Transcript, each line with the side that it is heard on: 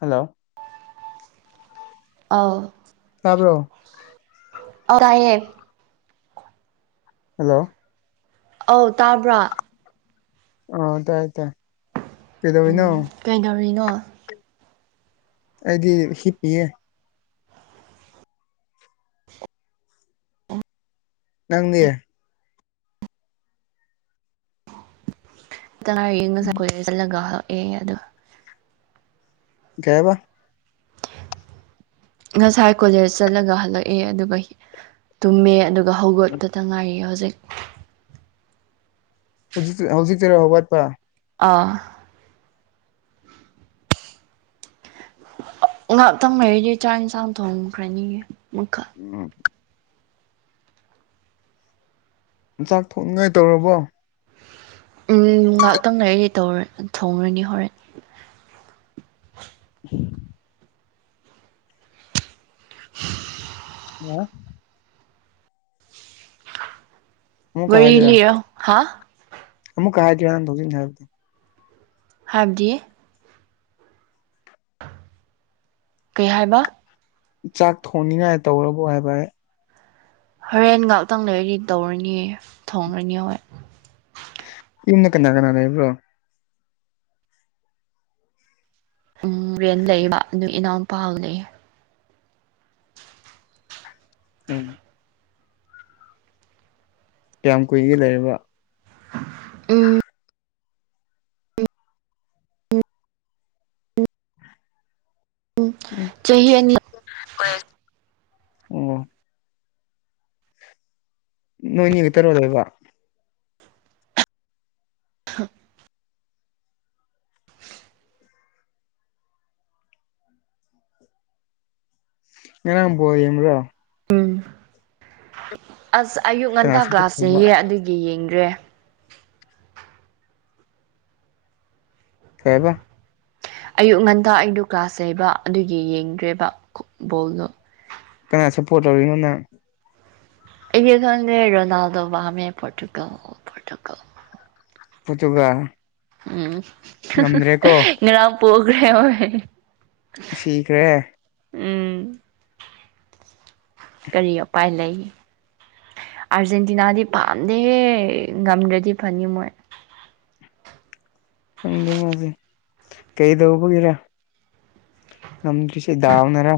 left: hello
right: ꯑ
left: ꯇꯥꯕ꯭ꯔꯣ
right: ꯑꯧ ꯇꯥꯏꯌꯦ
left: ꯍꯜꯂꯣ
right: ꯑꯧ ꯇꯥꯕ꯭ꯔꯥ
left: ꯑ ꯇꯥꯏꯌꯦ ꯇꯥꯏ ꯀꯗꯣꯅꯣ
right: ꯎꯝ ꯀꯩꯗꯧꯔꯤꯅꯣ
left: ꯑꯩꯗꯤ ꯍꯤꯞꯄꯤ ꯅꯪꯅꯦ
right: ꯇꯌꯦꯡ ꯉꯁꯥꯏ ꯈꯈꯣꯏ ꯆꯠꯂꯒ ꯍꯂꯛꯑꯦ ꯑꯗꯣ
left: ꯀꯦꯕ
right: ꯉꯁꯥꯏ ꯀꯣꯂꯦꯖ ꯆꯠꯂꯒ ꯍꯜꯂꯛꯑꯦ ꯑꯗꯨꯒ ꯇꯨꯝꯃꯦ ꯑꯗꯨꯒ ꯒ ꯍꯧꯒꯠꯄꯇ ꯉꯥꯏꯔꯤꯌꯦ ꯍꯧꯖꯤꯛ
left: ꯍꯧꯖꯤꯛ ꯍꯧꯖꯤꯛꯇꯔ ꯍ ꯋꯥꯠꯄ
right: ꯑꯥ ꯉꯍꯥꯛꯇꯪꯈꯩꯗꯤ ꯆꯥꯛ ꯌꯦꯟꯁꯥꯡ ꯊꯣꯡꯈ꯭ꯔꯅꯤꯌꯦ ꯑꯃꯨꯛ
left: ꯎꯝ ꯆꯥꯛ ꯊꯣꯡꯅꯤꯡꯉꯥꯏ ꯇꯧꯔꯕꯣ
right: ꯎꯝ ꯉꯥꯏꯍꯥꯛꯇꯪ ꯂꯩꯔꯤꯗꯤ ꯇꯧꯔ ꯊꯣꯡꯉꯨꯅꯤ ꯍꯣꯔꯦꯟ
left: ꯎꯝ
right: [unintelligible]
left: ꯑ ꯑꯃꯨꯛꯀ
right: ꯋꯥꯔꯤ ꯏ ꯍꯥ
left: ꯑꯕꯨꯛ ꯀꯥ ꯌ ꯅ ꯊꯧꯁꯤ ꯅꯗꯤ
right: ꯍꯥꯏꯕꯗꯤ ꯀꯩ ꯍꯥꯏꯕ
left: ꯆꯥꯛ ꯊꯣꯡꯅꯤꯉꯥꯏ ꯇꯧꯔꯕꯣ ꯍꯥꯏꯕ
right: ꯍꯣꯔꯦꯟ ꯉꯍꯥꯛꯇꯪ ꯂꯩꯗꯤ ꯇꯧꯔꯅꯤꯌꯦ ꯊꯣꯡꯔꯅꯤ ꯍꯣꯏ
left: ꯌꯨꯝꯅ ꯀꯅꯥ ꯀꯅꯥ ꯂꯩꯕ꯭ꯔꯣ
right: ꯎꯝ ꯔꯦꯟ ꯂꯩꯌꯦꯕ ꯑꯗꯨ ꯏꯅꯥꯎꯅꯄꯥ ꯂꯩꯌꯦ
left: ꯎ ꯀꯌꯥꯝ ꯀꯨꯏꯒ ꯂꯩꯔꯤꯕꯔꯕ
right: ꯎꯝ ꯆꯍꯤ ꯑꯅꯤ
left: ꯎ ꯑꯣ ꯅꯣꯏꯅꯤ ꯈꯥꯇꯔꯣ ꯂꯩꯕ
right: ꯍ
left: ꯅꯪ ꯉꯔꯥꯡ ꯕꯣꯜ ꯌꯦꯡꯕꯔꯣ
right: ꯎꯝ ꯑꯁ ꯑꯌꯨꯛ
left: ꯀꯅꯥ
right: ꯉꯟꯇꯥ
left: ꯁꯞꯄꯣꯔꯠ ꯇꯧꯕ
right: ꯀ꯭ꯂꯥꯁꯅꯦꯌꯦ ꯑꯗꯨꯒꯤ ꯌꯦꯡꯗ꯭ꯔꯦ
left: ꯀꯕ
right: ꯑꯌꯨꯛ ꯉꯟꯗ ꯑꯩꯗꯣ ꯀ꯭ꯂꯥꯁ ꯌꯕ ꯑꯗꯨꯒꯤ ꯌꯦꯡꯗ꯭ꯔꯦꯕꯕꯣꯜꯗꯣ
left: ꯀꯅꯥ ꯁꯄꯣꯔꯠ ꯇꯧꯔꯤꯅꯣꯅ
right: ꯑꯩꯗꯤ ꯈꯪꯗꯦ ꯔꯣꯅꯥꯜꯗꯣ ꯄꯥꯝꯃꯦ ꯄꯣꯇꯨꯒꯜ ꯄꯣꯔꯇꯨꯒꯜ
left: ꯄꯇꯨꯒꯜ
right: ꯎꯝ ꯉꯔꯥꯡ ꯄꯣꯒ꯭ꯔꯦ
left: ꯁꯤꯤꯈ ꯔꯦ
right: ꯎꯝ ꯀꯔꯤ ꯎꯄꯥꯏ ꯂꯩ ꯑꯥꯔꯖꯦꯟꯇꯤꯅꯥꯗꯤ ꯄꯥꯝꯗꯦ ꯉꯝꯗ꯭ꯔꯗꯤ ꯐꯅꯤ ꯃꯣꯏ
left: ꯈꯪꯗꯦꯉꯁꯦ ꯀꯩꯗꯧꯕꯒꯤꯔꯥ ꯅꯝ ꯁꯤ ꯗꯗꯥꯥꯎꯅꯔ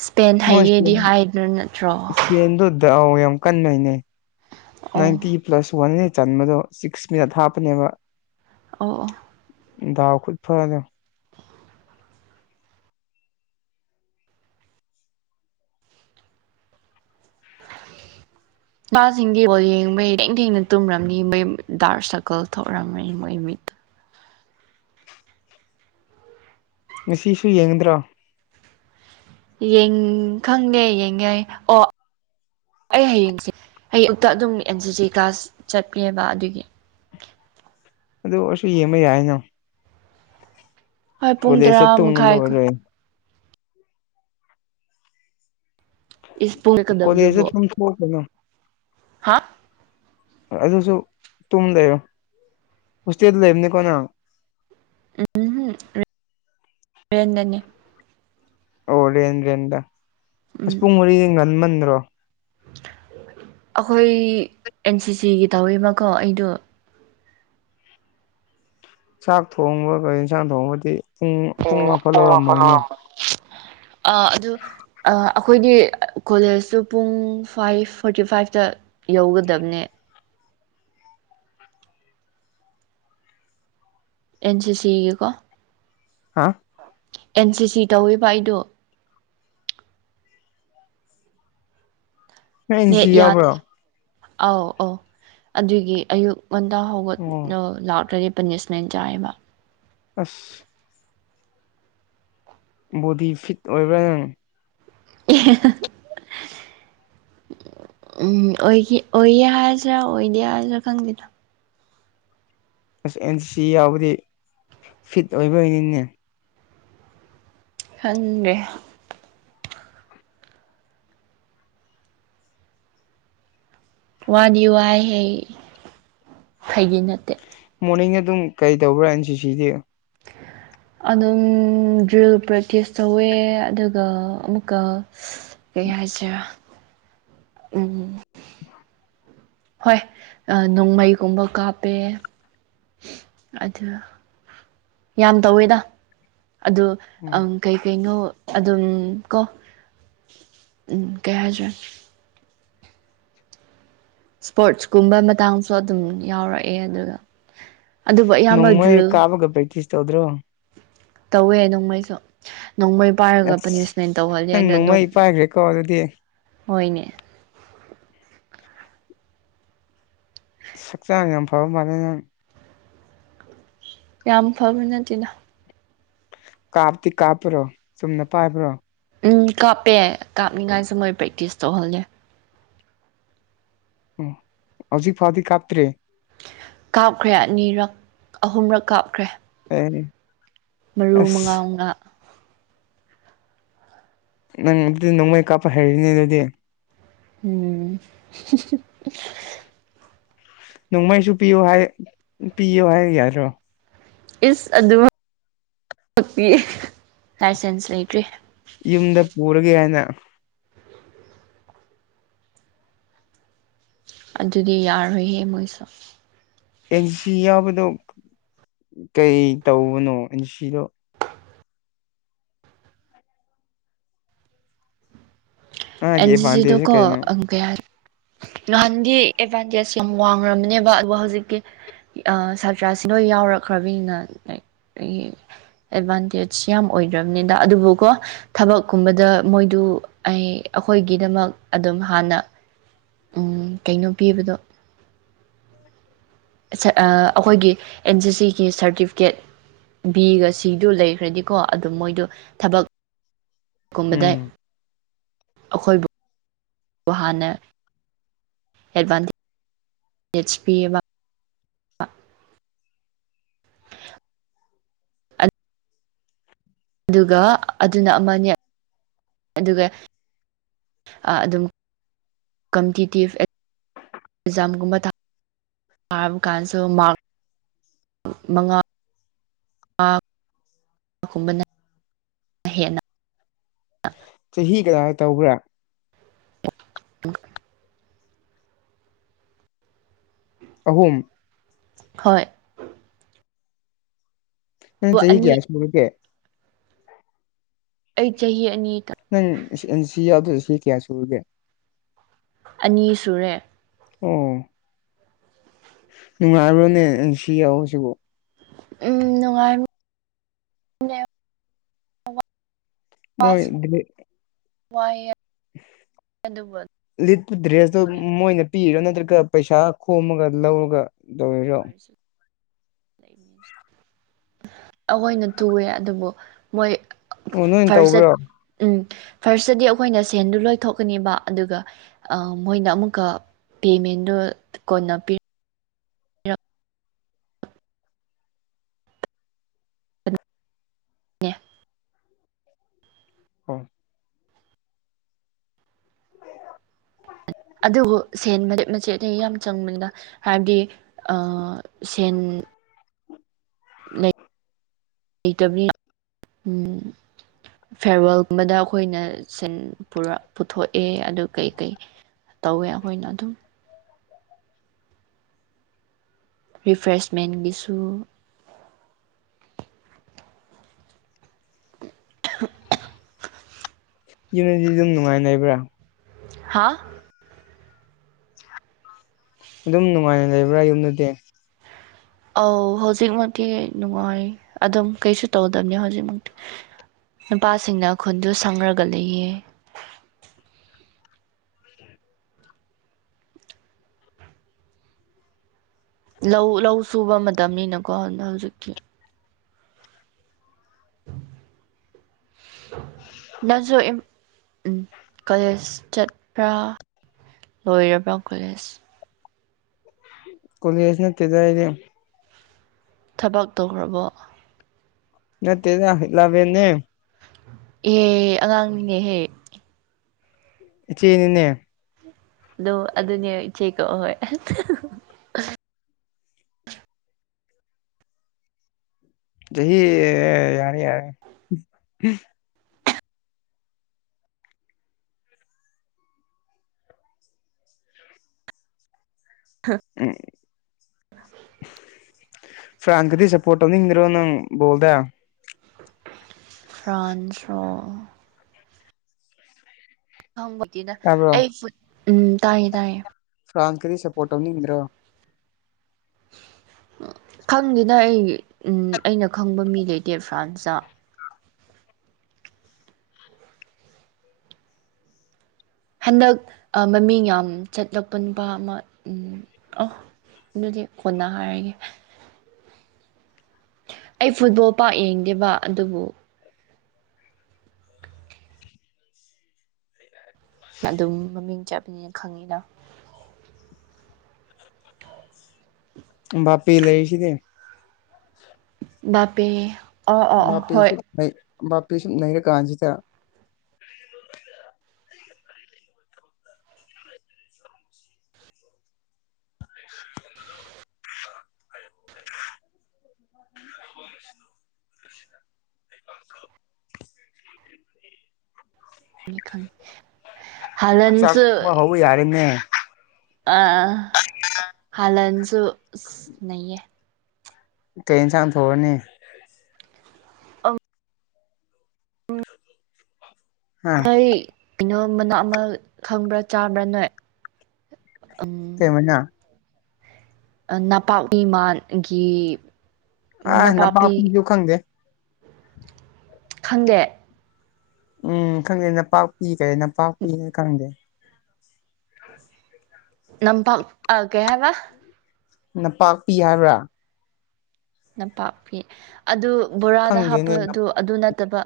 right: ꯏꯁꯄꯦꯟ ꯍꯩꯌꯦꯗꯤ ꯍꯥꯏꯗꯅ ꯅꯠꯇ꯭ꯔꯣ
left: ꯄꯦꯟꯗꯨꯗ ꯑꯥꯎ ꯌꯥꯝ ꯀꯟꯅꯣꯏꯅꯦ
right: ꯑꯣ
left: ꯅꯥꯏꯟꯇꯤ ꯄ꯭ꯂꯁ ꯋꯥꯟ ꯆꯟꯕꯗꯣ ꯁꯤꯛꯁ ꯃꯤꯅꯠ ꯍꯥꯞꯄꯅꯦꯕ
right: ꯑꯣ ꯑꯣ
left: ꯗꯥꯎ ꯈꯨꯠ ꯐꯔꯗꯦ
right: ꯑ ꯏꯄꯥꯁꯤꯡꯒꯤꯗꯤ ꯕꯣꯜ ꯌꯦꯡꯕꯩ ꯂꯦꯡ ꯊꯦꯡꯅ ꯇꯨꯝꯔꯝꯅꯤ ꯃꯣꯏ ꯗꯥꯔꯛ ꯁꯔꯀꯜ ꯊꯣꯛꯔꯝꯅꯤ ꯃꯣꯏ ꯃꯤꯠꯇ
left: ꯉꯁꯤꯁꯨ ꯌꯦꯡꯒꯗ꯭ꯔꯥ
right: ꯡ ꯈꯪꯒꯦ ꯌꯦꯡꯒꯦ ꯑꯣ ꯑꯩ ꯍꯌꯦꯡꯁꯦ ꯑꯌꯨꯛꯇ ꯑꯗꯨꯝ ꯑꯦꯟ ꯁꯤ ꯁꯤ ꯀꯥꯁ ꯆꯠꯄꯦꯕ ꯑꯗꯨꯒꯤ
left: ꯑꯗꯨ ꯑꯣꯏꯁꯨ ꯌꯦꯡꯕ ꯌꯥꯏꯅꯪ
right: ꯍꯣꯏ ꯄꯨꯡ ꯇꯔꯥ
left: ꯀꯣꯂꯦꯖꯇ ꯇꯨꯝꯒ
right: ꯃꯈꯥꯏ
left: ꯂꯣꯏꯔꯦ
right: ꯏꯁ ꯄꯨꯡ
left: ꯀꯣꯂꯦꯁꯇꯥ
right: ꯀꯗꯕꯗꯨꯕꯣ
left: ꯇꯨꯝꯊꯣꯛꯑꯣ ꯀꯩꯅꯣ
right: ꯍꯥ
left: ꯑꯗꯨꯁꯨ ꯇꯨꯝ ꯂꯩꯔꯣ ꯍꯣꯁꯇꯦꯜꯗ ꯂꯩꯕꯅꯤꯀꯣ ꯅꯪ
right: [unintelligible] ꯔꯦꯟꯗꯅꯤ
left: ꯑꯣ ꯔꯦꯟ ꯔꯦꯟꯗ ꯑꯁ
right: ꯎꯝ
left: ꯄꯨꯡ ꯃꯔꯤꯗꯤ ꯉꯟꯃꯟꯗ꯭ꯔꯣ
right: ꯑꯩꯈꯣꯏ ꯑꯦꯟ ꯁꯤ ꯁꯤꯒꯤ ꯇꯧꯋꯦꯕꯀꯣ ꯑꯩꯗꯣ
left: ꯆꯥꯛ ꯊꯣꯡꯕꯒꯒꯥ ꯌꯦꯟꯁꯥꯡ ꯊꯣꯡꯕꯗꯤ ꯄꯨꯡ ꯄꯨꯡ ꯃꯥꯄꯜ ꯂꯧꯔꯝꯃꯣꯏꯅꯦ
right: ꯑ ꯑꯗꯨ ꯑꯩꯈꯣꯏꯗꯤ ꯀꯣꯂꯦꯖꯇꯨ ꯄꯨꯡ ꯐꯥꯏꯚ ꯐꯣꯔꯇꯤ ꯐꯥꯏꯚꯇ ꯌꯧꯒꯗꯕꯅꯦ ꯑꯦꯟ ꯁꯤ ꯁꯤꯒꯤꯀꯣ
left: ꯍꯥ
right: ꯑꯦꯟ ꯁꯤ ꯁꯤ ꯇꯧꯋꯦꯕ ꯑꯩꯗꯣ
left: ꯅꯣꯏ ꯑꯦꯟ
right: ꯅꯦꯠ
left: ꯁꯤ
right: ꯌꯥꯗꯦ
left: ꯌꯥꯎꯕ꯭ꯔꯣ
right: ꯑꯧ ꯑꯧ ꯑꯗꯨꯒꯤ ꯑꯌꯨꯛ ꯉꯟꯇꯥ
left: ꯑꯣ
right: ꯍꯧꯒꯠꯂꯥ ꯂꯥꯛꯇ꯭ꯔꯗꯤ ꯄꯅꯤꯁꯃꯦꯟ ꯆꯥꯏꯑꯦꯕ
left: ꯑꯁ ꯕꯣꯗꯤ ꯐꯤꯠ ꯑꯣꯏꯕ꯭ꯔꯥ ꯅꯪ
right: ꯑꯦ [unintelligible] ꯎꯝ ꯑꯣꯏꯈꯤ ꯑꯣꯏꯌꯦ ꯍꯥꯏꯁꯤꯔꯥ ꯑꯣꯏꯗꯦ ꯍꯥꯏꯁꯤꯔꯥ ꯈꯪꯗꯦꯗꯥ
left: ꯑꯁ ꯑꯦꯟ ꯁꯤ ꯁꯤ ꯌꯥꯎꯕꯗꯤ ꯐꯤꯠ ꯑꯣꯏꯕ ꯑꯣꯏꯅꯤꯅꯦ
right: ꯈꯪ ꯗ꯭ꯔꯦ ꯋꯥꯗꯤ ꯋꯥꯏꯍꯩ ꯐꯥꯒꯤ ꯅꯠꯇꯦ
left: ꯃꯣꯔꯅꯤꯡꯗꯥ ꯑꯗꯨꯝ ꯀꯩ ꯇꯧꯕ꯭ꯔꯥ ꯑꯦꯟ ꯁꯤ ꯁꯤꯗꯤ
right: ꯍ [inaudible] ꯑꯗꯨꯝ ꯗ꯭ꯔꯤꯜ ꯄ꯭ꯔꯦꯛꯇꯤꯁ ꯇꯧꯋꯦ ꯑꯗꯨꯒ ꯑꯃꯨꯛꯀ ꯀꯩ ꯍꯥꯏꯁꯤꯔꯥ ꯎꯝ ꯍꯣꯏ ꯅꯣꯡꯃꯩꯒꯨꯝꯕ ꯀꯥꯞꯄꯦ ꯑꯗꯨ ꯌꯥꯝ ꯇꯧꯋꯦꯗ ꯑꯗꯨ
left: ꯎꯝ
right: ꯑꯪ ꯀꯩꯀꯩꯅꯣ ꯑꯗꯨꯝ ꯀꯣ ꯎꯝ ꯀꯩ ꯍꯥꯏꯖꯦꯔꯥ ꯏꯁꯄꯣꯔꯠ꯭ꯁ ꯀꯨꯝꯕ ꯃꯇꯥꯡꯁꯨ ꯑꯗꯨꯝ ꯌꯥꯎꯔꯛꯑꯦ ꯑꯗꯨꯒ ꯑꯗꯨꯕꯨ ꯑꯌꯥꯝꯕ
left: ꯅꯣꯡꯃꯩ
right: ꯗ꯭ꯔꯤꯜ
left: ꯀꯥꯞꯄꯒ ꯄꯔꯦꯛꯇꯤꯁ ꯇꯧꯗ꯭ꯔꯣ
right: ꯇꯧꯋꯦ ꯅꯣꯡꯃꯩꯁꯨ ꯅꯣꯡꯃꯩ ꯄꯥꯏꯔꯒ
left: ꯑꯁ
right: ꯄꯅꯤꯁꯃꯦꯟ ꯇꯧꯍꯂ
left: ꯅꯪ
right: ꯑꯗꯣ ꯅꯣꯡ
left: ꯅꯣꯡꯃꯩ ꯄꯥꯏꯈ꯭ꯔꯦꯀꯣ ꯑꯗꯨꯗꯤ
right: ꯍꯣꯏꯅꯦ
left: ꯍꯛꯆꯥꯡ ꯉꯝ ꯐꯕ ꯃꯥꯥꯟꯂꯦ ꯅꯪ
right: ꯌꯥꯝ ꯐꯕ ꯅꯠꯇꯦꯗꯥ
left: ꯀꯥꯞꯇꯤ ꯀꯥꯞꯄ꯭ꯔꯣ ꯆꯨꯝꯅ ꯄꯥꯏꯕ꯭ꯔꯣ
right: ꯎꯝ ꯀꯥꯞꯄꯦ ꯀꯥꯞꯅꯤꯡꯉꯥꯏꯁꯨ ꯃꯣꯏ ꯄ꯭ꯔꯦꯛꯇꯤꯁ ꯇꯧꯍꯜꯂꯦ
left: ꯎꯝ ꯍꯧꯖꯤꯛ ꯐꯥꯎꯗꯤ ꯀꯥꯞꯇ꯭ꯔꯤ
right: ꯀꯥꯞꯈ꯭ꯔꯦ ꯑꯅꯤꯔꯛ ꯑꯍꯨꯝꯔꯛ ꯀꯥꯞꯈ꯭ꯔꯦ
left: ꯑꯦ [unintelligible]
right: ꯃꯔꯨ ꯃꯉꯥ
left: ꯑꯁ
right: ꯃꯉꯥ
left: ꯅꯪ ꯑꯗꯨꯗꯤ ꯅꯣꯡꯃꯩ ꯀꯥꯄ ꯍꯩꯔꯤꯅꯦ ꯑꯗꯨꯗꯤ
right: ꯎꯝ [unintelligible]
left: ꯅꯣꯡꯃꯩꯁꯨ ꯄꯤꯌꯣ ꯍꯥꯏ ꯄꯤꯌꯣ ꯍꯥꯏ ꯌꯥꯗ꯭ꯔꯣ
right: ꯏꯁ ꯑꯗꯨꯃꯛ ꯄꯤ ꯂꯥꯏꯁꯦꯟꯁ ꯂꯩꯇ꯭ꯔꯦ
left: ꯌꯨꯝꯗ ꯄꯨꯔꯒꯦ ꯍꯥꯏꯅ
right: ꯑꯗꯨꯗꯤ ꯌꯥꯔ ꯍꯍꯦ ꯃꯣꯏ ꯆ
left: ꯑꯦꯟ ꯁꯤ ꯌꯥꯎꯕꯗꯣ ꯀꯩ ꯇꯧꯕꯅꯣ ꯑꯦꯟ ꯁꯤꯗꯣ ꯃꯥꯒꯤ
right: ꯑꯦꯟ ꯖꯤꯖꯤꯗꯣ
left: ꯑꯦꯗꯚꯥꯟꯇꯦꯖꯁꯦ
right: ꯀꯣ
left: ꯀꯩꯅꯣ
right: ꯑꯪ ꯀꯌꯥꯔ ꯅꯍꯥꯟꯒꯤ ꯑꯦꯗꯚꯥꯟꯇꯦꯖ ꯌꯥꯝ ꯋꯥꯡꯈ꯭ꯔꯕꯅꯦꯕ ꯑꯗꯨꯒ ꯍꯧꯖꯤꯛꯀꯤ ꯁꯥꯇ꯭ꯔꯁꯤ ꯂꯣꯏ ꯌꯥꯎꯔꯛꯈ꯭ꯔꯕꯅꯤꯅ ꯂꯥꯏꯛ ꯑꯩꯒꯤ ꯑꯦꯗꯚꯥꯟꯇꯦꯖ ꯌꯥꯝ ꯑꯣꯏꯗ꯭ꯔꯕꯅꯤꯗ ꯑꯗꯨꯕꯨꯀꯣ ꯊꯕꯛꯀꯨꯝꯕꯗ ꯃꯣꯏꯗꯨ ꯑꯩ ꯑꯩꯈꯣꯏꯒꯤꯗꯃꯛ ꯑꯗꯨꯝ ꯍꯥꯟꯅ ꯀꯩꯅꯣ ꯄꯤꯕꯗꯣ
left: ꯎ
right: [unintelligible] ꯑꯩꯈꯣꯏꯒꯤ ꯑꯦꯟ ꯖꯤ ꯁꯤꯒꯤ ꯁꯥꯔꯇꯤꯐꯤꯀꯦꯠ ꯕꯤꯒ ꯁꯤꯗꯨ ꯂꯩꯈ꯭ꯔꯗꯤꯀꯣ ꯑꯗꯨ ꯃꯣꯏꯗꯣ ꯊꯕꯛ ꯀꯨꯝꯕꯗꯩꯩ
left: ꯎꯝ
right: ꯑꯩꯈꯣꯏꯕꯨ ꯍꯥꯟꯅ ꯑꯦꯗꯕꯥꯟꯇꯦꯠ ꯇꯦꯁ ꯄꯤꯌꯦꯕꯥ ꯑ [unintelligible] ꯑꯗꯨꯒ ꯑꯗꯨꯅ ꯑꯃꯅꯤ ꯑꯗꯨꯒ ꯑꯗꯨꯝ ꯀꯝꯄꯤꯇꯤꯇꯤꯞ ꯑꯦꯛꯖꯥꯝꯒꯨꯝꯕ ꯊꯥꯕ ꯀꯥꯟꯁꯨ ꯃꯥꯔꯛ ꯃꯉꯥ ꯨꯝꯕꯅ
left: ꯆꯍꯤ ꯀꯗꯥꯏ ꯇꯧꯕ꯭ꯔꯥ
right: ꯎꯝ
left: ꯑꯍꯨꯝ
right: ꯍꯣꯏ
left: ꯎ
right: ꯑꯣ
left: ꯆꯍꯤ ꯍ
right: ꯑꯅꯤ
left: ꯀꯦꯌꯥꯁꯦ
right: ꯑꯩ ꯆꯍꯤ ꯑꯅꯤꯗ
left: ꯅꯪ ꯁꯤ ꯌꯥꯎꯗ ꯁꯤ ꯀꯌꯥ ꯁꯨꯨꯔꯒꯦ
right: ꯑꯅꯤ ꯁꯨꯔꯦ
left: ꯑꯣ ꯅꯨꯡꯉꯥꯏꯔꯣꯅꯦ ꯁꯤ ꯌꯥꯎ ꯁꯤꯕꯨ
right: ꯎꯝ ꯅꯅꯨꯡꯉꯥ
left: ꯃꯣꯏ
right: ꯋꯥꯏꯔ
left: ꯂꯤ ꯗ꯭ꯔꯦꯁ
right: ꯑꯗꯨꯝ
left: ꯃꯣꯏꯅ ꯄꯤꯔꯣ ꯅꯠꯇ꯭ꯔꯒ ꯄꯩꯁꯥ ꯈꯣꯝꯃꯒ ꯂꯧꯔꯒ ꯇꯧꯕꯔꯤꯔꯣ
right: ꯂꯩꯃꯤꯅ ꯑꯩꯈꯣꯏꯅ ꯇꯨꯑꯦ ꯑꯗꯨꯕꯨ ꯃꯣꯏ
left: ꯑꯣ ꯅꯣꯏꯅ
right: ꯐꯥꯔꯁ
left: ꯇꯧꯕ꯭ꯔꯣ
right: ꯁꯠ ꯎꯝ ꯐꯥꯔꯁꯇꯗꯤ ꯑꯩꯈꯣꯏꯅ ꯁꯦꯟꯗꯨ ꯂꯣꯏ ꯊꯣꯛꯣꯛꯀꯅꯤꯕ ꯑꯗꯨꯒ ꯃꯣꯏꯅ ꯑꯃꯨꯛꯀ ꯄꯦꯃꯦꯟꯗꯨ ꯀꯣꯟꯅ ꯄꯤꯔ ꯑꯌꯥ
left: ꯑ
right: ꯑꯗꯨꯕꯨ ꯁꯦꯟ ꯃꯦꯛ ꯃꯆꯦꯠꯅꯤ ꯌꯥꯝ ꯆꯪꯕꯗ ꯍꯥꯏꯕꯗꯤ ꯁꯦꯟ ꯂꯩꯇꯕꯅꯤ ꯎꯝ ꯐꯦꯔꯋꯥꯦꯜꯒꯨꯝꯕꯗ ꯑꯩꯈꯣꯏꯅ ꯁꯤꯟ ꯄꯨꯊꯣꯛꯑꯦ ꯑꯗꯨ ꯀꯩ ꯀꯩ ꯇꯧꯋꯦ ꯑꯩꯈꯣꯏꯅ ꯑꯗꯨꯝ ꯔꯤꯐ꯭ꯔꯦꯁꯃꯦꯟꯒꯤꯁꯨ [inaudible]
left: ꯌꯅꯗꯤ ꯑꯗꯨꯝ ꯅꯨꯡꯉꯥꯏ ꯂꯩꯕ꯭ꯔꯥ
right: ꯍꯥꯥ
left: ꯑꯗꯨꯝ ꯅꯨꯡꯉꯥꯏꯅ ꯂꯩꯕ꯭ꯔꯥ ꯌꯨꯝꯗꯗꯤ
right: ꯑꯧ ꯍꯧꯖꯤꯛꯃꯛꯇꯤ ꯅꯨꯡꯉꯥꯏ ꯑꯗꯨꯝ ꯀꯩꯁꯨ ꯇꯧꯗꯕꯅꯦ ꯍꯧꯖꯤꯛꯃꯛꯇꯤ ꯅꯨꯄꯥꯁꯤꯡꯅ ꯈꯨꯟꯗꯨ ꯁꯪꯔꯒ ꯂꯩꯌꯦ ꯂꯧ ꯂꯧ ꯁꯨꯕ ꯃꯇꯝꯅꯤꯅꯀꯣ ꯍꯧꯖꯤꯛꯀꯤ [inaudible] ꯅꯪꯁꯨ ꯏꯝ ꯀꯣꯂꯦꯖ ꯆꯠꯄ꯭ꯔꯥ ꯂꯣꯏꯔꯕ꯭ꯔꯥ ꯀꯣꯂꯦꯁ
left: ꯀꯣꯂꯦꯖ ꯅꯠꯇꯦꯗꯥ ꯑꯩꯗꯤ
right: ꯊꯕꯛ ꯇꯧꯈ꯭ꯔꯕꯣ
left: ꯅꯠꯇꯦꯗꯥ ꯏꯂꯥꯕꯦꯟꯅꯦ
right: ꯑꯦꯍ ꯑꯉꯥꯡꯅꯤꯅꯦꯍꯦ
left: ꯏꯆꯦꯅꯤꯅꯦ
right: ꯑꯗꯣ ꯑꯗꯨꯅꯦ ꯏꯆꯦꯀꯣ ꯑ ꯍꯣꯏ
left: ꯆꯍꯤ ꯌꯥꯔꯦ ꯌꯥꯔꯦ
right: ꯍ
left: ꯑꯦ ꯐ꯭ꯔꯥꯟꯀꯗꯤ ꯁꯄꯣꯣꯅꯤ ꯃꯔꯣꯅ ꯣꯜꯗ
right: ꯐ꯭ꯔꯥꯟꯁ ꯔꯣ ꯈꯪꯕꯗꯤꯗ
left: ꯇꯥꯕ꯭ꯔꯣ
right: ꯑꯩ ꯐꯨꯠ ꯎꯝ ꯇꯥꯏꯌꯦ ꯇꯥꯏꯌꯦ
left: ꯐ꯭ꯔꯥꯟꯁ ꯀꯗꯤ ꯁꯄꯣꯔꯠꯧꯅꯤ꯭ꯔꯣ
right: ꯈꯪꯗꯦꯅ ꯑꯩ ꯑꯩꯅ ꯈꯪꯕ ꯃꯤ ꯂꯩꯇꯦ ꯐ꯭ꯔꯥꯟꯁꯇ ꯍꯟꯗꯛ ꯃꯃꯤꯡ ꯌꯥꯝ ꯆꯠꯂꯛꯄ ꯅꯨꯄꯥ ꯑꯃ ꯑꯣ ꯑꯗꯨꯗꯤ ꯀꯣꯟꯅ ꯍꯥꯏꯔꯒꯦ ꯑꯩ ꯐꯨꯠꯕꯣꯜ ꯄꯥꯛ ꯌꯦꯡꯗꯦꯕ ꯑꯗꯨꯕꯨ [inaudible] ꯑꯗꯨꯝ ꯃꯃꯤꯡ ꯆꯠꯄꯅꯤꯅ ꯈꯪꯉꯤꯗꯥ
left: ꯑꯝꯕꯥꯄꯦ ꯂꯩꯔꯤꯁꯤꯗꯤ
right: ꯕꯥꯕꯦ
left: ꯕꯥꯄꯤ ꯁꯨ ꯅꯩ ꯕꯥꯄꯤ ꯁꯨ ꯅꯩꯔ ꯀꯥꯟꯁꯤꯗꯥ
right: ꯅꯤ ꯈꯪ
left: ꯆꯥꯛ ꯕꯥ ꯍꯧꯕ ꯌꯥꯔꯦ ꯅꯦ
right: ꯑꯥ ꯍꯜꯂꯟꯁꯨ ꯏꯁ ꯅꯩꯌꯦ
left: ꯀꯩ ꯌꯦꯟꯁꯥꯡ ꯊꯣꯡꯉꯥꯅꯤ ꯍꯥ
right: ꯑꯩ ꯀꯩꯅꯣ ꯃꯅꯥ ꯑꯃ ꯈꯪꯕ꯭ꯔꯥ ꯆꯥꯕ꯭ꯔꯥ ꯅꯣꯏ ꯎꯝ
left: ꯀꯩ ꯃꯅꯥ
right: ꯅꯄꯥꯛꯄꯤ ꯏꯃꯥꯟꯒꯤ
left: ꯑꯥ ꯅꯄꯥꯛꯄꯤꯖꯨ ꯈꯪꯗꯦ
right: ꯈꯪꯗꯦ
left: ꯎꯝ ꯈꯪꯗꯦ ꯅꯄꯥꯛꯄꯤ ꯀꯦ ꯅꯄꯥꯛꯄꯤꯅꯦ ꯈꯪꯗꯦ
right: ꯅꯝꯄꯥꯛ ꯑꯥ ꯀꯦ ꯍꯥꯏꯕ
left: ꯅꯄꯥꯛꯄꯤ ꯍꯥꯏꯕ꯭ꯔꯥ
right: ꯅꯄꯥꯛꯀꯤ ꯑꯗꯨ ꯕꯣꯔꯥꯗꯥ
left: ꯈꯪꯗꯦꯅꯦ ꯅ
right: ꯍꯥꯞꯄꯗꯨ ꯑꯗꯨ ꯅꯠꯇꯕ